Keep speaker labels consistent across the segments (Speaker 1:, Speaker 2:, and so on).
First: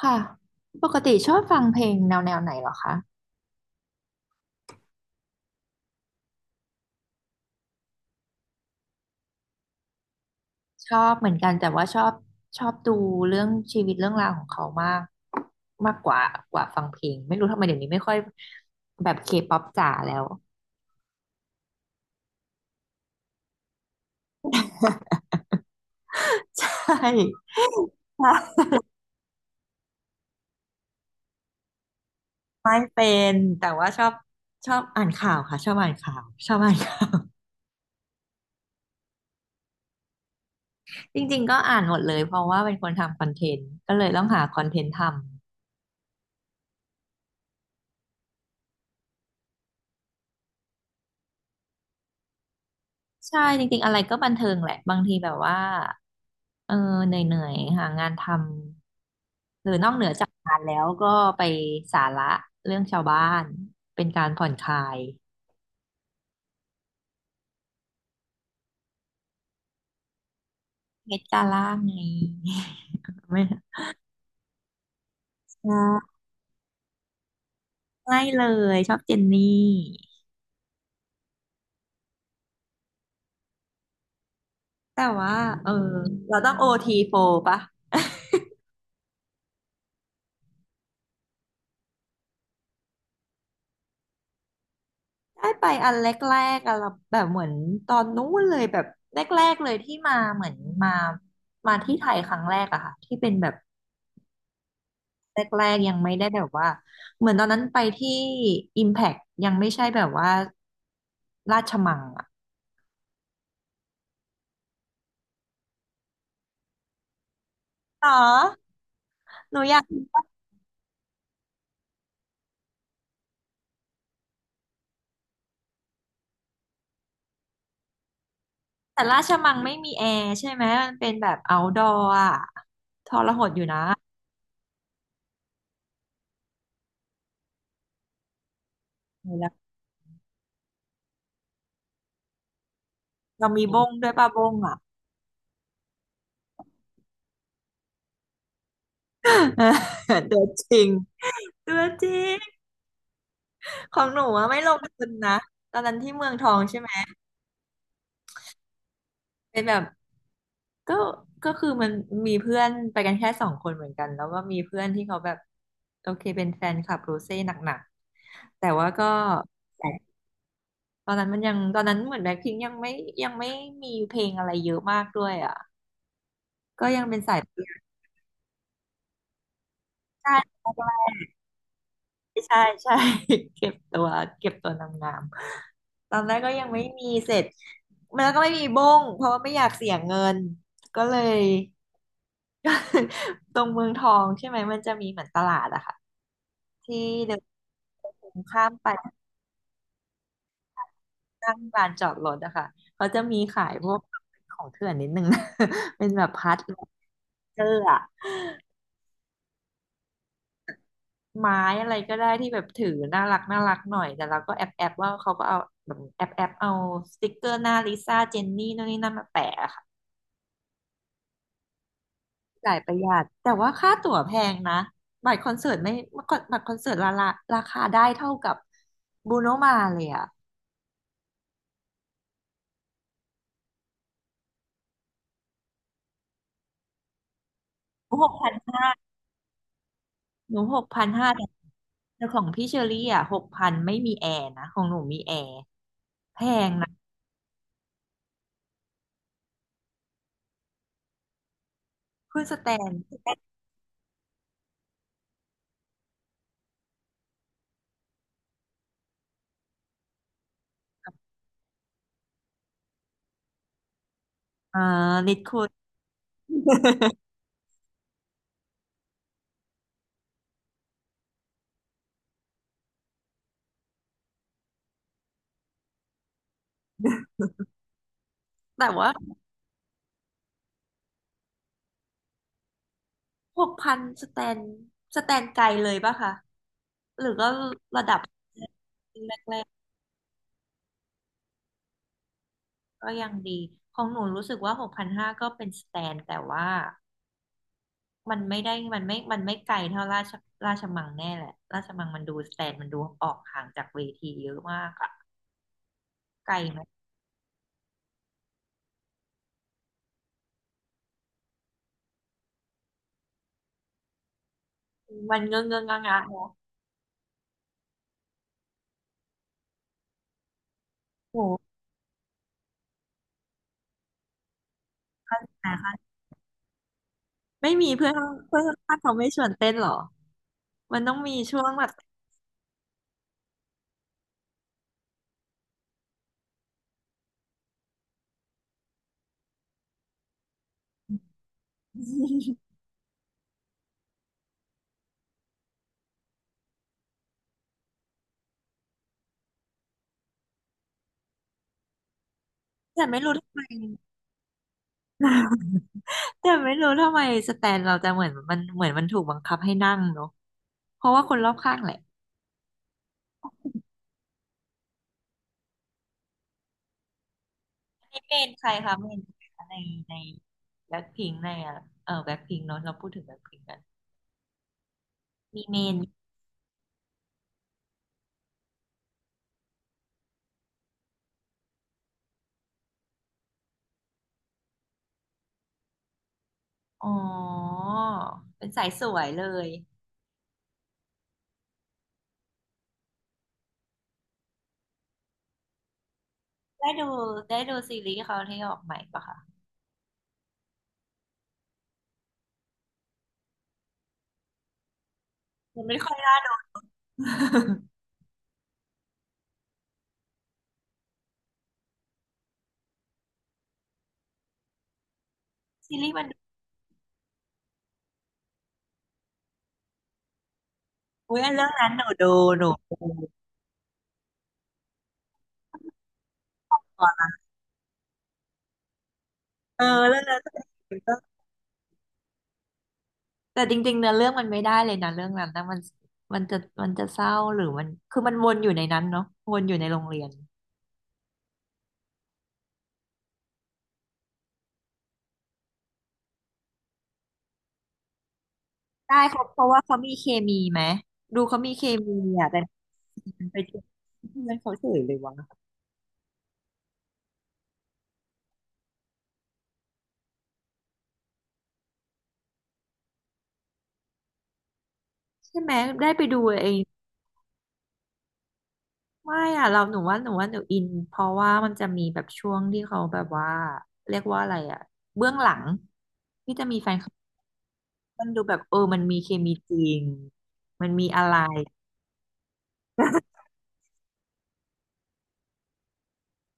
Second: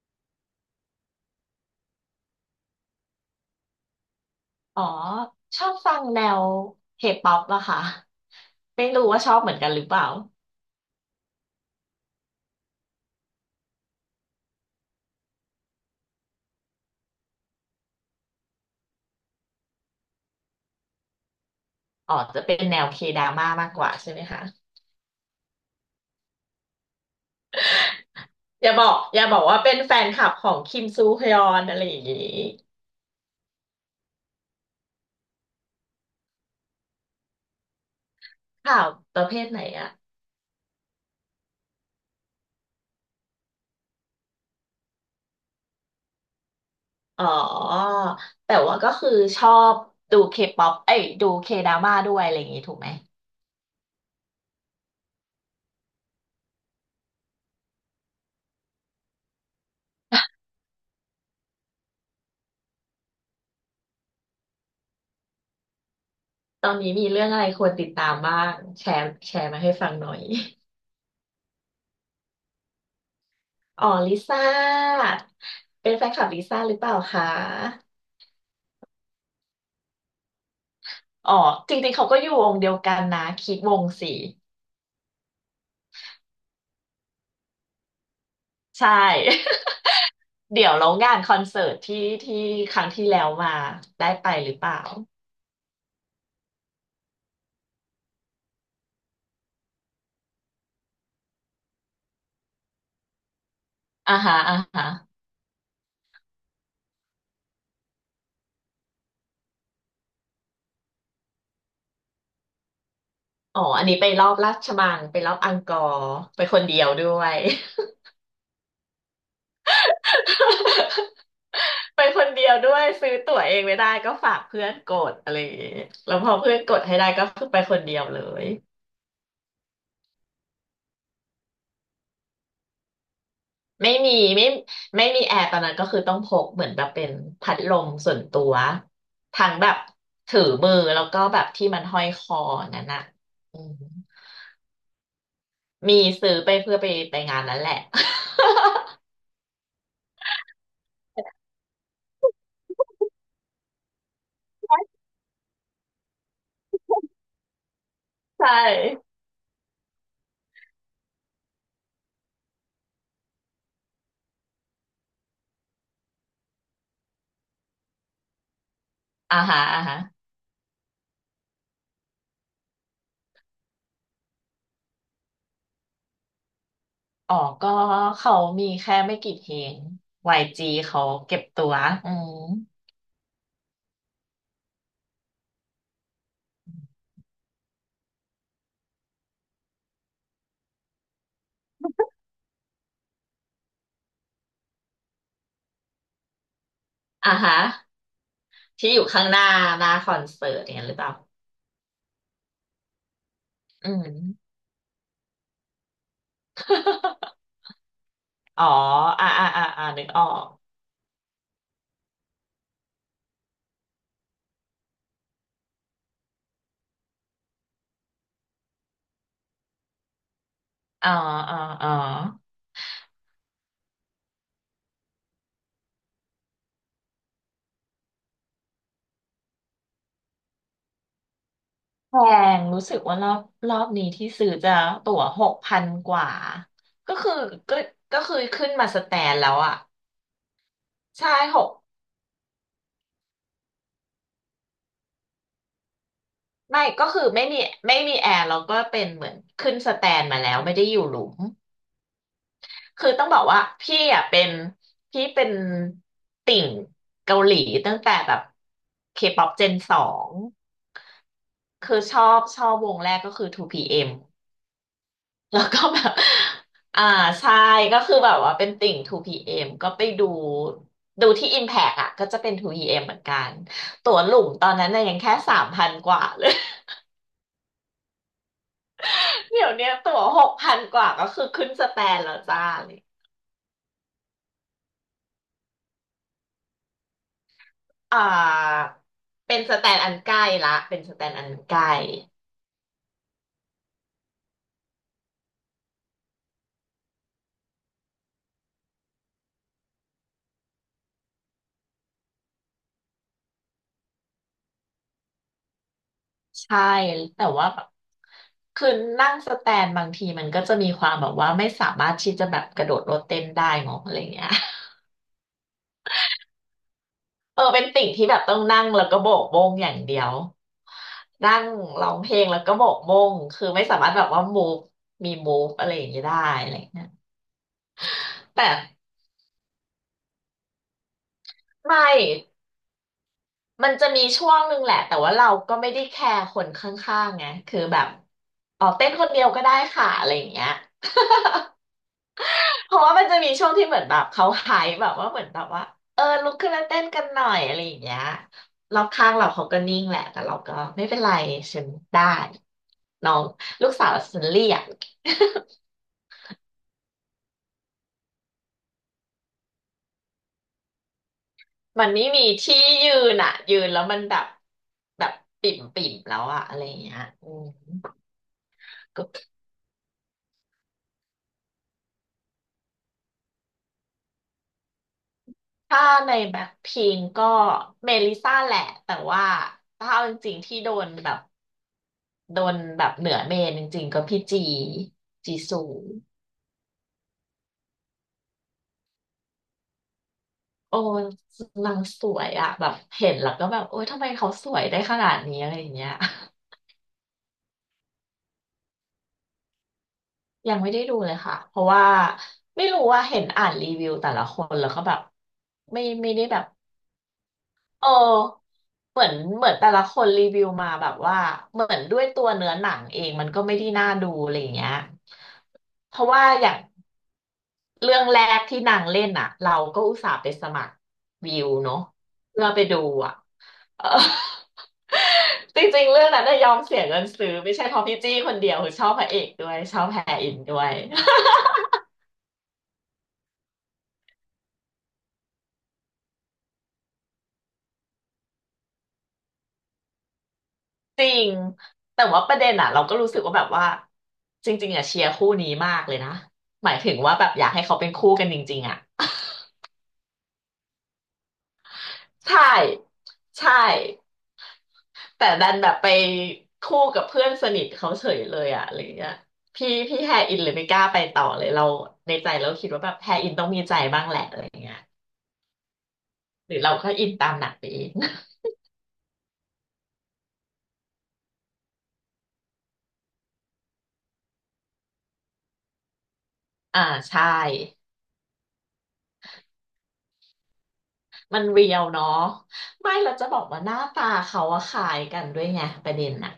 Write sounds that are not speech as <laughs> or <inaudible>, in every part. Speaker 1: ค่ะปกติชอบฟังเพลงแนวไหนเหรอคะ
Speaker 2: อ๋อชอบฟังแนวเคป๊อปอะค่ะไม่รู้ว่าชอบเหมือนกันหรือเปล่า
Speaker 1: ชอบเหมือนกันแต่ว่าชอบดูเรื่องชีวิตเรื่องราวของเขามากมากกว่าฟังเพลงไม่รู้ทำไมเดี๋ยวนี้ไม่ค่อยแบบเคป๊อปจ๋าแล้ว
Speaker 2: อ๋อจะเป็นแนวเคดราม่ามากกว่าใช่ไหมคะ
Speaker 1: <laughs> ใช่ใช่
Speaker 2: อย่าบอกอย่าบอกว่าเป็นแฟนคลับของคิมซูฮยอนอะไรอย่างนี้
Speaker 1: ไม่เป็นแต่ว่าชอบอ่านข่าวค่ะชอบอ่านข่าวชอบอ่านข่าว
Speaker 2: ข่าวประเภทไหนอะ
Speaker 1: จริงๆก็อ่านหมดเลยเพราะว่าเป็นคนทำคอนเทนต์ก็เลยต้องหาคอนเทนต์ทำ
Speaker 2: อ๋อแต่ว่าก็คือชอบดูเคป๊อปเอ้ยดูเคดราม่าด้วยอะไรอย่างนี้ถูกไหม
Speaker 1: ใช่จริงๆอะไรก็บันเทิงแหละบางทีแบบว่าเออเหนื่อยๆหางานทำหรือนอกเหนือจากงานแล้วก็ไปสาระเรื่องชาวบ้านเป็นการผ่อนคลาย
Speaker 2: ตอนนี้มีเรื่องอะไรควรติดตามบ้างแชร์แชร์มาให้ฟังหน่อย
Speaker 1: เพชรจ้าล่าไง <laughs> ไม่
Speaker 2: อ๋อลิซ่า
Speaker 1: ใช
Speaker 2: เป็นแฟน
Speaker 1: ่
Speaker 2: คลับลิซ่าหรือเปล่าคะ
Speaker 1: ไม่เลยชอบเจนนี่
Speaker 2: อ๋อจริงๆเขาก็อยู่วงเดียวกันนะคิดวงสี
Speaker 1: แต่ว่าเออเราต้องโอทีโฟปะ
Speaker 2: ใช่ <laughs> เดี๋ยวเรางานคอนเสิร์ตที่ที่ครั้งที่แล้วมาได้ไปหรือเปล่า
Speaker 1: ได้ไปอันแรกๆอะเราแบบเหมือนตอนนู้นเลยแบบแรกๆเลยที่มาเหมือนมามาที่ไทยครั้งแรกอะค่ะที่เป็นแบบ
Speaker 2: อ่าฮะอ่าฮะ
Speaker 1: แรกๆยังไม่ได้แบบว่าเหมือนตอนนั้นไปที่ Impact ยังไม่ใช่แบบว่าราชมังอะ
Speaker 2: อ๋ออันนี้ไปรอบราชมังไปรอบอังกอร์ไปคนเดียวด้วย
Speaker 1: อ๋อหนูอยาก
Speaker 2: <laughs> ไปคนเดียวด้วยซื้อตั๋วเองไม่ได้ก็ฝากเพื่อนกดอะไรอย่างเงี้ยแล้วพอเพื่อนกดให้ได้ก็คือไปคนเดียวเลย
Speaker 1: แต่ราชมังไม่มีแอร์ใช่ไหมมันเป็นแบบ outdoor อะทรหดอยู่นะ
Speaker 2: ไม่มีไม่มีแอร์ตอนนั้นก็คือต้องพกเหมือนแบบเป็นพัดลมส่วนตัว
Speaker 1: แล้
Speaker 2: ทั้
Speaker 1: ว
Speaker 2: งแบบถือมือแล้วก็แบบที่มันห้อยคอนั่นน่ะ
Speaker 1: เรา
Speaker 2: อื
Speaker 1: มี
Speaker 2: ม
Speaker 1: บ้งด้วยป่ะบ้งอะ
Speaker 2: มีซื้อไปเพื่อไปงานนั้นแหละ
Speaker 1: <laughs> ตัวจริงตัวจริงของหนูอะไม่ลงทุนนะตอนนั้นที่เมืองทองใช่ไหม
Speaker 2: <laughs> ใช่
Speaker 1: เป็นแบบ ก็คือมันมีเพื่อนไปกันแค่สองคนเหมือนกันแล้วก็มีเพื่อนที่เขาแบบโอเคเป็นแฟนคลับโรเซ่หนักๆแต่ว่าก็
Speaker 2: อ่าฮะอ่าฮะ
Speaker 1: ตอนนั้นมันยังตอนนั้นเหมือนแบล็คพิงค์ยังไม่ยังไม่มีเพลงอะไรเยอะมากด้วยอ่ะก็ยังเป็น
Speaker 2: อ๋
Speaker 1: สา
Speaker 2: อ
Speaker 1: ย
Speaker 2: ก็เขามีแค่ไม่กี่เพลง
Speaker 1: ใช่
Speaker 2: YG เขาเก็บตัวอืม
Speaker 1: ใช่ใช่ <laughs> เก็บตัวเก็บตัวนางงามตอนแรกก็ยังไม่มีเสร็จมันแล้วก็ไม่มีบ้งเพราะว่าไม่อยากเสียเงินก็เลย <laughs> ตรงเมืองทองใช่ไหมมันจะมีเหมือนตลาดอะค่ะ ที่
Speaker 2: อ่า
Speaker 1: เดิ
Speaker 2: ฮะ
Speaker 1: นข้ามไป
Speaker 2: ที่อยู่ข้างหน้าคอนเสิร์ตอย่างนั้นหรือเปล่า
Speaker 1: ข้างลานจอดรถอะค่ะเขาจะมีขายพ
Speaker 2: อื
Speaker 1: วก
Speaker 2: ม
Speaker 1: ของเถื่อนนิดนึงนะ <laughs> เป็นแบบพัด
Speaker 2: <laughs>
Speaker 1: เจอร์อะ
Speaker 2: อ๋ออ่าอ่าอ่าอ่านึกออก
Speaker 1: ไม้อะไรก็ได้ที่แบบถือน่ารักน่ารักหน่อยแต่เราก็แอบว่าเขาก็เอาแบบแอบเอาสติกเกอร์หน้าลิซ่าเจนนี่นู่นนี่นั่นมาแปะอะค่ะ
Speaker 2: อ๋ออ๋ออ๋อ
Speaker 1: จ่ายประหยัดแต่ว่าค่าตั๋วแพงนะ บัตรคอนเสิร์ตไม่บัตรคอนเสิร์ตราคาได้เท่ากับบูโนมาเลยอะ
Speaker 2: แพงรู้สึกว่ารอบนี้ที่ซื้อจะตั๋วหกพันกว่าก็คือก็
Speaker 1: โอ้
Speaker 2: ก็คือ
Speaker 1: โห
Speaker 2: ขึ้นมาสแตนแล้วอ่ะ
Speaker 1: หนู6,500
Speaker 2: ใช่หก
Speaker 1: แต่ของพี่เชอรี่อ่ะหกพันไม่มีแอร์นะของหนูมีแอร์แพง
Speaker 2: ไม่
Speaker 1: นะ
Speaker 2: ก็คือไม่มีแอร์แล้วก็เป็นเหมือนขึ้นสแตนมาแล้วไม่ได้อยู่หลุม
Speaker 1: คุณสแตน
Speaker 2: คือต้องบอกว่าพี่เป็นติ่งเกาหลีตั้งแต่แบบเคป๊อปเจนสองคือชอบวงแรกก็คือ 2PM
Speaker 1: เอ่อนิด
Speaker 2: <laughs>
Speaker 1: คุ
Speaker 2: แล้ว
Speaker 1: ณ
Speaker 2: ก็แบบ <laughs> อ่าใช่ก็คือแบบว่าเป็นติ่ง 2PM ก็ไปดู ดูที่ Impact อ่ะก็จะเป็น 2PM เอ็มเหมือนกัน ตั๋วหลุมตอนนั้นน่ะยังแค่สามพันกว่าเลย
Speaker 1: แต่ว่า
Speaker 2: <laughs> เดี๋ยวเนี้ยตั๋วหกพันกว่าก็คือขึ้นสแตนแล้วจ้าเลย
Speaker 1: หกพันสแตนไกลเลยป่ะคะหรือก็ระดั
Speaker 2: อ่
Speaker 1: บ
Speaker 2: า
Speaker 1: แร
Speaker 2: เป็น
Speaker 1: ก
Speaker 2: สแตนอันใกล้ละเป็นสแตนอันใกล้
Speaker 1: ๆก็ยังดีของหนูรู้สึกว่าหกพันห้าก็เป็นสแตนแต่ว่ามันไม่ไกลเท่าราชมังแน่แหละราชมังมันดูสแตนมันดูออกห่างจากเวทีเยอะมากอะไกลไห
Speaker 2: ใช่
Speaker 1: ม
Speaker 2: แต่ว่าแบบคือนั่งสแตนบางทีมันก็จะมีความแบบว่าไม่สามารถที่จะแบบกระโดดโลดเต้นได้เนาะอะไรเงี้ย
Speaker 1: มันเงื้องเงื้องงะงะเนอะ
Speaker 2: เออเป็นติ่งที่แบบต้องนั่งแล้วก็โบกโบงอย่างเดียวนั่
Speaker 1: โห
Speaker 2: งร้องเพลงแล้วก็โบกโบงคือไม่สามารถแบบว่ามูฟมีมูฟ
Speaker 1: นะ
Speaker 2: อะไรอ
Speaker 1: คะ
Speaker 2: ย่างนี้ได้อะไรอย่างเงี้ย
Speaker 1: ไม่มีเพื่อนาเพื่อ
Speaker 2: แต่
Speaker 1: นข้างเขาไม่ชวนเต้นหรอ มันต้องมีช่วงแบบ
Speaker 2: ไม่มันจะมีช่วงหนึ่งแหละแต่ว่าเราก็ไม่ได้แคร์คนข้างๆไงคือแบบอ๋อเต้นคนเดียวก็ได้ค่ะอะไรอย่างเงี้ย
Speaker 1: <laughs>
Speaker 2: เพราะว่ามันจะมีช่วงที่เหมือนแบบเขาไฮป์แบบว่าเหมือนแบบว่าเออลุกขึ้นแล้าเต้นกันหน่อยอะไรอย่างเงี้ยรอบข้างเราเขาก็นิ่งแหละแต่เราก็ไม่เป็นไรฉันได้
Speaker 1: แต่ไม่
Speaker 2: น้
Speaker 1: รู้
Speaker 2: อง
Speaker 1: ทำไม
Speaker 2: ลูกสาวฉันเรียก
Speaker 1: <laughs> แต่ไม่รู้ทำไมสแตนเราจะเหมือนมันถูกบังคับให้นั่งเนาะเพราะว่าคนรอบข้างแหละ
Speaker 2: <laughs> มันไม่มีที่ยืนอ่ะยืนแล้วมันแบบแบบปิ่มปิ่มแล้วอะอะไรอย่างเงี้ยอืม
Speaker 1: นี่เมนใครคะเมน
Speaker 2: ก็
Speaker 1: ใครคะในในแบ็คพิงในอ่ะเออแบ็คพิงเนาะเราพูดถึงแบ็คพิงกันมีเมน
Speaker 2: ถ้าในแบ็คพิงก็เมลิซ่าแหละแต่ว่าถ้าเอาจริงๆที่โดนแบบโดนแบบเหนือเมนจริงๆก็พี่จีซู
Speaker 1: อ๋อเป็นสายสวยเลย
Speaker 2: โอ้นางสวยอะแบบเห็นแล้วก็แบบโอ๊ยทำไมเขาสวยได้ขนาดนี้อะไรอย่างเงี้ย
Speaker 1: ได้ดูได้ดูซีรีส์เขาที่ออกใหม่ปะคะ
Speaker 2: <laughs> ยังไม่ได้ดูเลยค่ะเพราะว่าไม่รู้ว่าเห็นอ่านรีวิวแต่ละคนแล้วก็แบบ
Speaker 1: มันไม่
Speaker 2: ไม่
Speaker 1: ค่อย
Speaker 2: ไม่
Speaker 1: น่า
Speaker 2: ได้
Speaker 1: ดู
Speaker 2: แบบ
Speaker 1: <laughs>
Speaker 2: เออเหมือนแต่ละคนรีวิวมาแบบว่าเหมือนด้วยตัวเนื้อหนังเองมันก็ไม่ได้น่าดูอะไรอย่างเงี้ย
Speaker 1: ซีรี
Speaker 2: เพ
Speaker 1: ส์มัน
Speaker 2: ราะว่าอย่างเรื่องแรกที่นางเล่นอะเราก็อุตส่าห์ไปสมัคร
Speaker 1: อุ้ยเรื่อ
Speaker 2: วิ
Speaker 1: ง
Speaker 2: ว
Speaker 1: นั้น
Speaker 2: เนาะ
Speaker 1: หนูดูห
Speaker 2: เพื่
Speaker 1: นู
Speaker 2: อไป
Speaker 1: ดู
Speaker 2: ดูอะ เออ <laughs> จริงๆเรื่องนั้นน่ะยอมเสียเงินซื้อไม่ใช่เพราะพี่จี้คนเดียวคือชอบพระเอกด้วย
Speaker 1: เออ
Speaker 2: ชอบ
Speaker 1: เรื่
Speaker 2: แฮ
Speaker 1: องนั้น
Speaker 2: อินด้วย
Speaker 1: ก็แต่จริงๆเนื้อเรื่องมันไม่ได้เลยนะเรื่องนั้นนะมันมันจะมันจะเศร้าหรือมันคือมันวนอยู่ในนั้นเนาะวนอยู่ในโรงเรียน
Speaker 2: <laughs> จริงแต่ว่าประเด็นอ่ะเราก็รู้สึกว่าแบบว่าจริงๆอ่ะเชียร์คู่นี้มากเลยนะหมายถึงว่าแบบอยากให้เขาเป็นคู่กันจริงๆอ่ะ
Speaker 1: ได้เขาเพราะว่าเขามีเคมีไหมดูเขามีเคมี
Speaker 2: <laughs>
Speaker 1: อ่ะแต่
Speaker 2: ใช่
Speaker 1: มันไป
Speaker 2: ใช่
Speaker 1: เจอเพื่อนเขาเฉยเลย
Speaker 2: แต่
Speaker 1: วะ
Speaker 2: ดันแบบไปคู่กับเพื่อนสนิทเขาเฉยเลยอ่ะอะไรเงี้ยพี่แฮอินเลยไม่กล้าไปต่อเลยเราในใจเราคิดว่าแบบแฮอินต้องมีใจบ้างแหละอะไรเงี้ย
Speaker 1: ใช่ไหมได้ไปดูเอ
Speaker 2: หรื
Speaker 1: ง
Speaker 2: อเราก็อินตามหนังไปเอง
Speaker 1: ไม่อ่ะเราหนูว่าหนูอินเพราะว่ามันจะมีแบบช่วงที่เขาแบบว่าเรียกว่าอะไรอ่ะเบื้องหลังที่จะมีแฟน
Speaker 2: อ่าใช่
Speaker 1: มันดูแบบเออมันมีเคมีจริง มันมีอะไร
Speaker 2: มันเรียวเนาะไม่เรา
Speaker 1: <laughs>
Speaker 2: จะบอกว่าหน้าตาเขาอะคล้ายกันด้วยไงประเด็นน่ะ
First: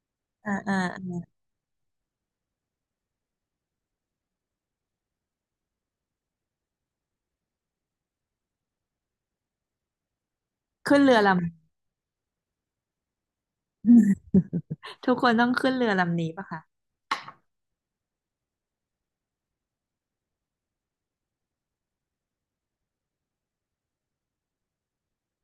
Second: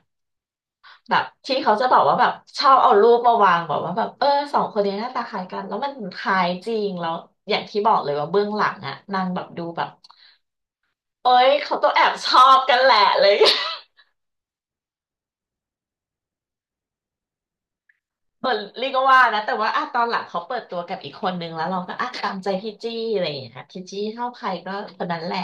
Speaker 1: อ่าอ่า
Speaker 2: แบบที่เขาจะบอกว่าแบบชอบเอารูปมาวางบอกว่าแบบเออสองคนนี้หน้าตาคล้ายกันแล้วมันคล้ายจริงแล้วอย่างที่บอกเลยว่าเบื้องหลังอะนางแบบดูแบบ
Speaker 1: ขึ้นเรือล
Speaker 2: เอ้ยเขาต้องแอบชอบกันแหละเลย
Speaker 1: ำ <laughs> ทุกคนต้องขึ้นเรือลำนี้ปะคะ
Speaker 2: เออเรียกว่านะแต่ว่าอ่ะตอนหลังเขาเปิดตัวกับอีกคนนึงแล้วเราก็อ่ะตามใจพี่จี้อะไรอย่างเงี้ยพี่จี้เท่าใครก็คนนั้นแหละ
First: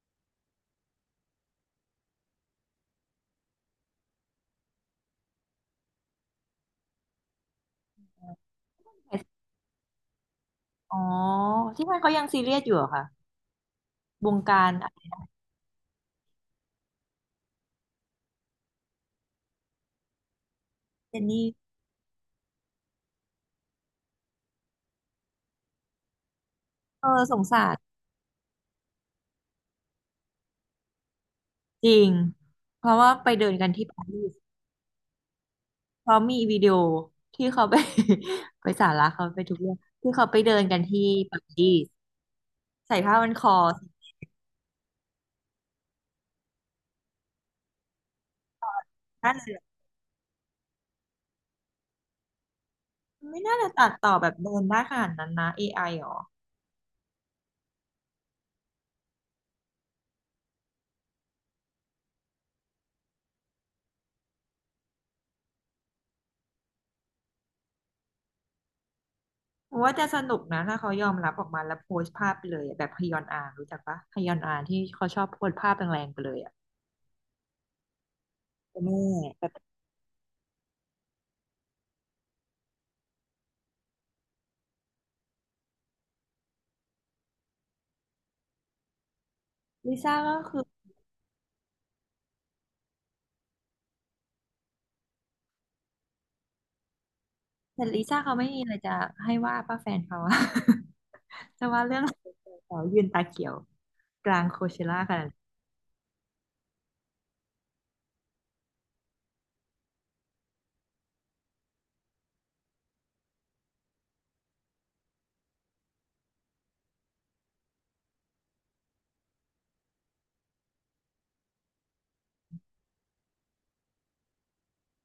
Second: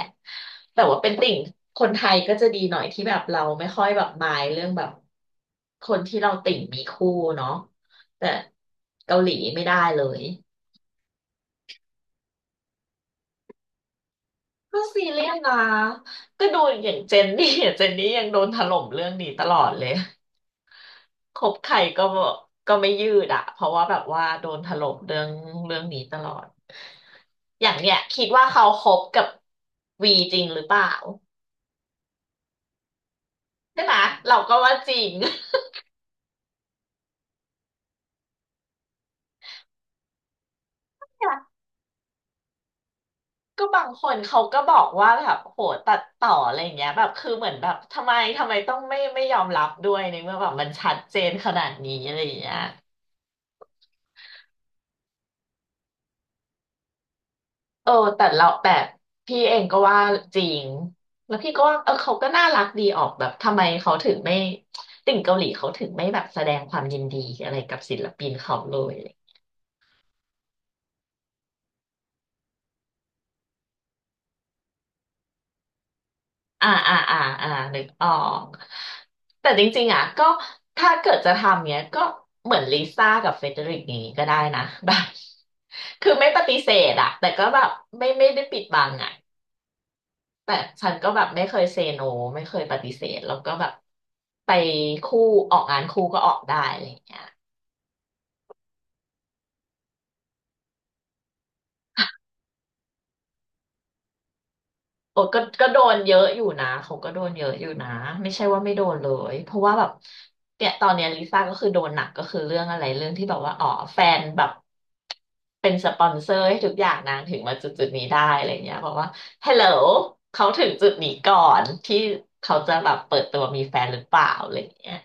Speaker 2: แต่ว่าเป็นติ่งคนไทยก็จะดีหน่อยที่แบบเราไม่ค่อยแบบมายเรื่องแบบคนที่เราติ่งมีคู่เนาะแต่เกาหลีไม่ได้เลย
Speaker 1: อ๋อที่นั่นเขายังซีเรียสอยู่เหรอคะวงการ
Speaker 2: ก็ซีเรียสนะก็ดูอย่างเจนนี่เจนนี่ยังโดนถล่มเรื่องนี้ตลอดเลย
Speaker 1: เจน
Speaker 2: ค
Speaker 1: นี่
Speaker 2: บใครก็ไม่ยืดอะเพราะว่าแบบว่าโดนถล่มเรื่องนี้ตลอด
Speaker 1: เออสง
Speaker 2: อ
Speaker 1: สา
Speaker 2: ย่า
Speaker 1: ร
Speaker 2: งเนี้ยคิดว่าเขาคบกับวีจริงหรือเปล่า
Speaker 1: จริงเพราะว่าไปเดินกัน
Speaker 2: ใช่
Speaker 1: ที่
Speaker 2: ไหม
Speaker 1: ปารีส
Speaker 2: เราก็ว่าจริง <laughs>
Speaker 1: เพราะมีวิดีโอที่เขาไป <laughs> ไปสาระเขาไปทุกเรื่องที่เขาไปเดินกันที่
Speaker 2: เนี่ย
Speaker 1: ปารีสใส่ผ้าพันคอ
Speaker 2: ก็บาง
Speaker 1: ใส่
Speaker 2: คนเขาก็บอกว่าแบบโหตัดต่ออะไรอย่างเงี้ยแบบคือเหมือนแบบทำไมต้องไม่
Speaker 1: ผ้า
Speaker 2: ยอ
Speaker 1: เห
Speaker 2: ม
Speaker 1: ลือง
Speaker 2: รับด้วยในเมื่อแบบมันชัดเจนขนาดนี้อะไรอย่างเงี้ย
Speaker 1: ไม่น่าจะตัดต่อแบบเดินได้ขนาดนั้นนะเอไอหรอ
Speaker 2: เออแต่เราแบบพี่เองก็ว่าจริงแล้วพี่ก็ว่าเออเขาก็น่ารักดีออกแบบทำไมเขาถึงไม่ติ่งเกาหลีเขาถึงไม่แบบแสดงความยินดีอะไรกับศิลปินเขาเลย
Speaker 1: โอ้ว่าจะสนุกนะถ้าเขายอมรับออกมาแล้วโพสต์ภาพไปเลยอะแบบฮยอนอารู้จักปะฮยอนอาที่เขาชอบโพสต์ภาพแรงๆไปเลยอ่ะ
Speaker 2: อ่าอ่าอ่าอ่านึกออก
Speaker 1: แม่แบ
Speaker 2: แต่จ
Speaker 1: บ
Speaker 2: ริงๆอ่ะก็ถ้าเกิดจะทำเนี้ยก็เหมือนลิซ่ากับเฟเดริกอย่างนี้ก็ได้นะแบบคือไม่ปฏิเสธอ่ะแต่ก็แบบไม่ได้ปิดบังอ่ะ
Speaker 1: ลิซ่าก็
Speaker 2: แต่
Speaker 1: คือ
Speaker 2: ฉันก็แบบไม่เคยเซโนไม่เคยปฏิเสธแล้วก็แบบไปคู่ออกงานคู่ก็ออกได้อะไรอย่างเงี้ย
Speaker 1: แต่ลิซ่าเขาไม่มีอะไรจะให้ว่าป้าแฟนเขาอะ <laughs> จะว่าเรื่องเขายืนตาเขียวกลางโคเชล่ากั
Speaker 2: โอ้
Speaker 1: น
Speaker 2: ก็โดนเยอะอยู่นะเขาก็โดนเยอะอยู่นะไม่ใช่ว่าไม่โดนเลยเพราะว่าแบบเนี่ยตอนเนี้ยลิซ่าก็คือโดนหนักก็คือเรื่องอะไรเรื่องที่แบบว่าอ๋อแฟนแบบเป็นสปอนเซอร์ให้ทุกอย่างนางถึงมาจุดนี้ได้อะไรเงี้ยบอกว่า Hello เขาถึงจุดนี้ก่อนที่เขาจะแบบเปิดตัวมีแฟนหรือเปล่าอะไรเงี้ย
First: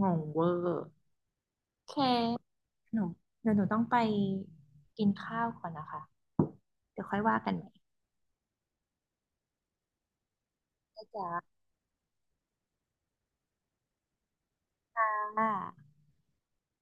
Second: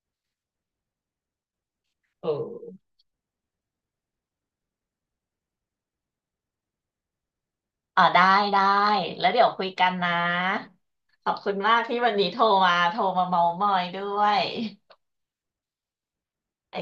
Speaker 1: งงเวอร์โอเค
Speaker 2: เออ
Speaker 1: หนูเดี๋ยวหนูต้องไปกินข้าวก่อนนะคะเดี๋ยวค่อยว่ากันใหม่
Speaker 2: อ๋อได้ได้แล้วเดี๋ยวคุยกันนะ
Speaker 1: จ้
Speaker 2: ขอบคุณมากที่วันนี้โทรมาเมามอยด้วย
Speaker 1: า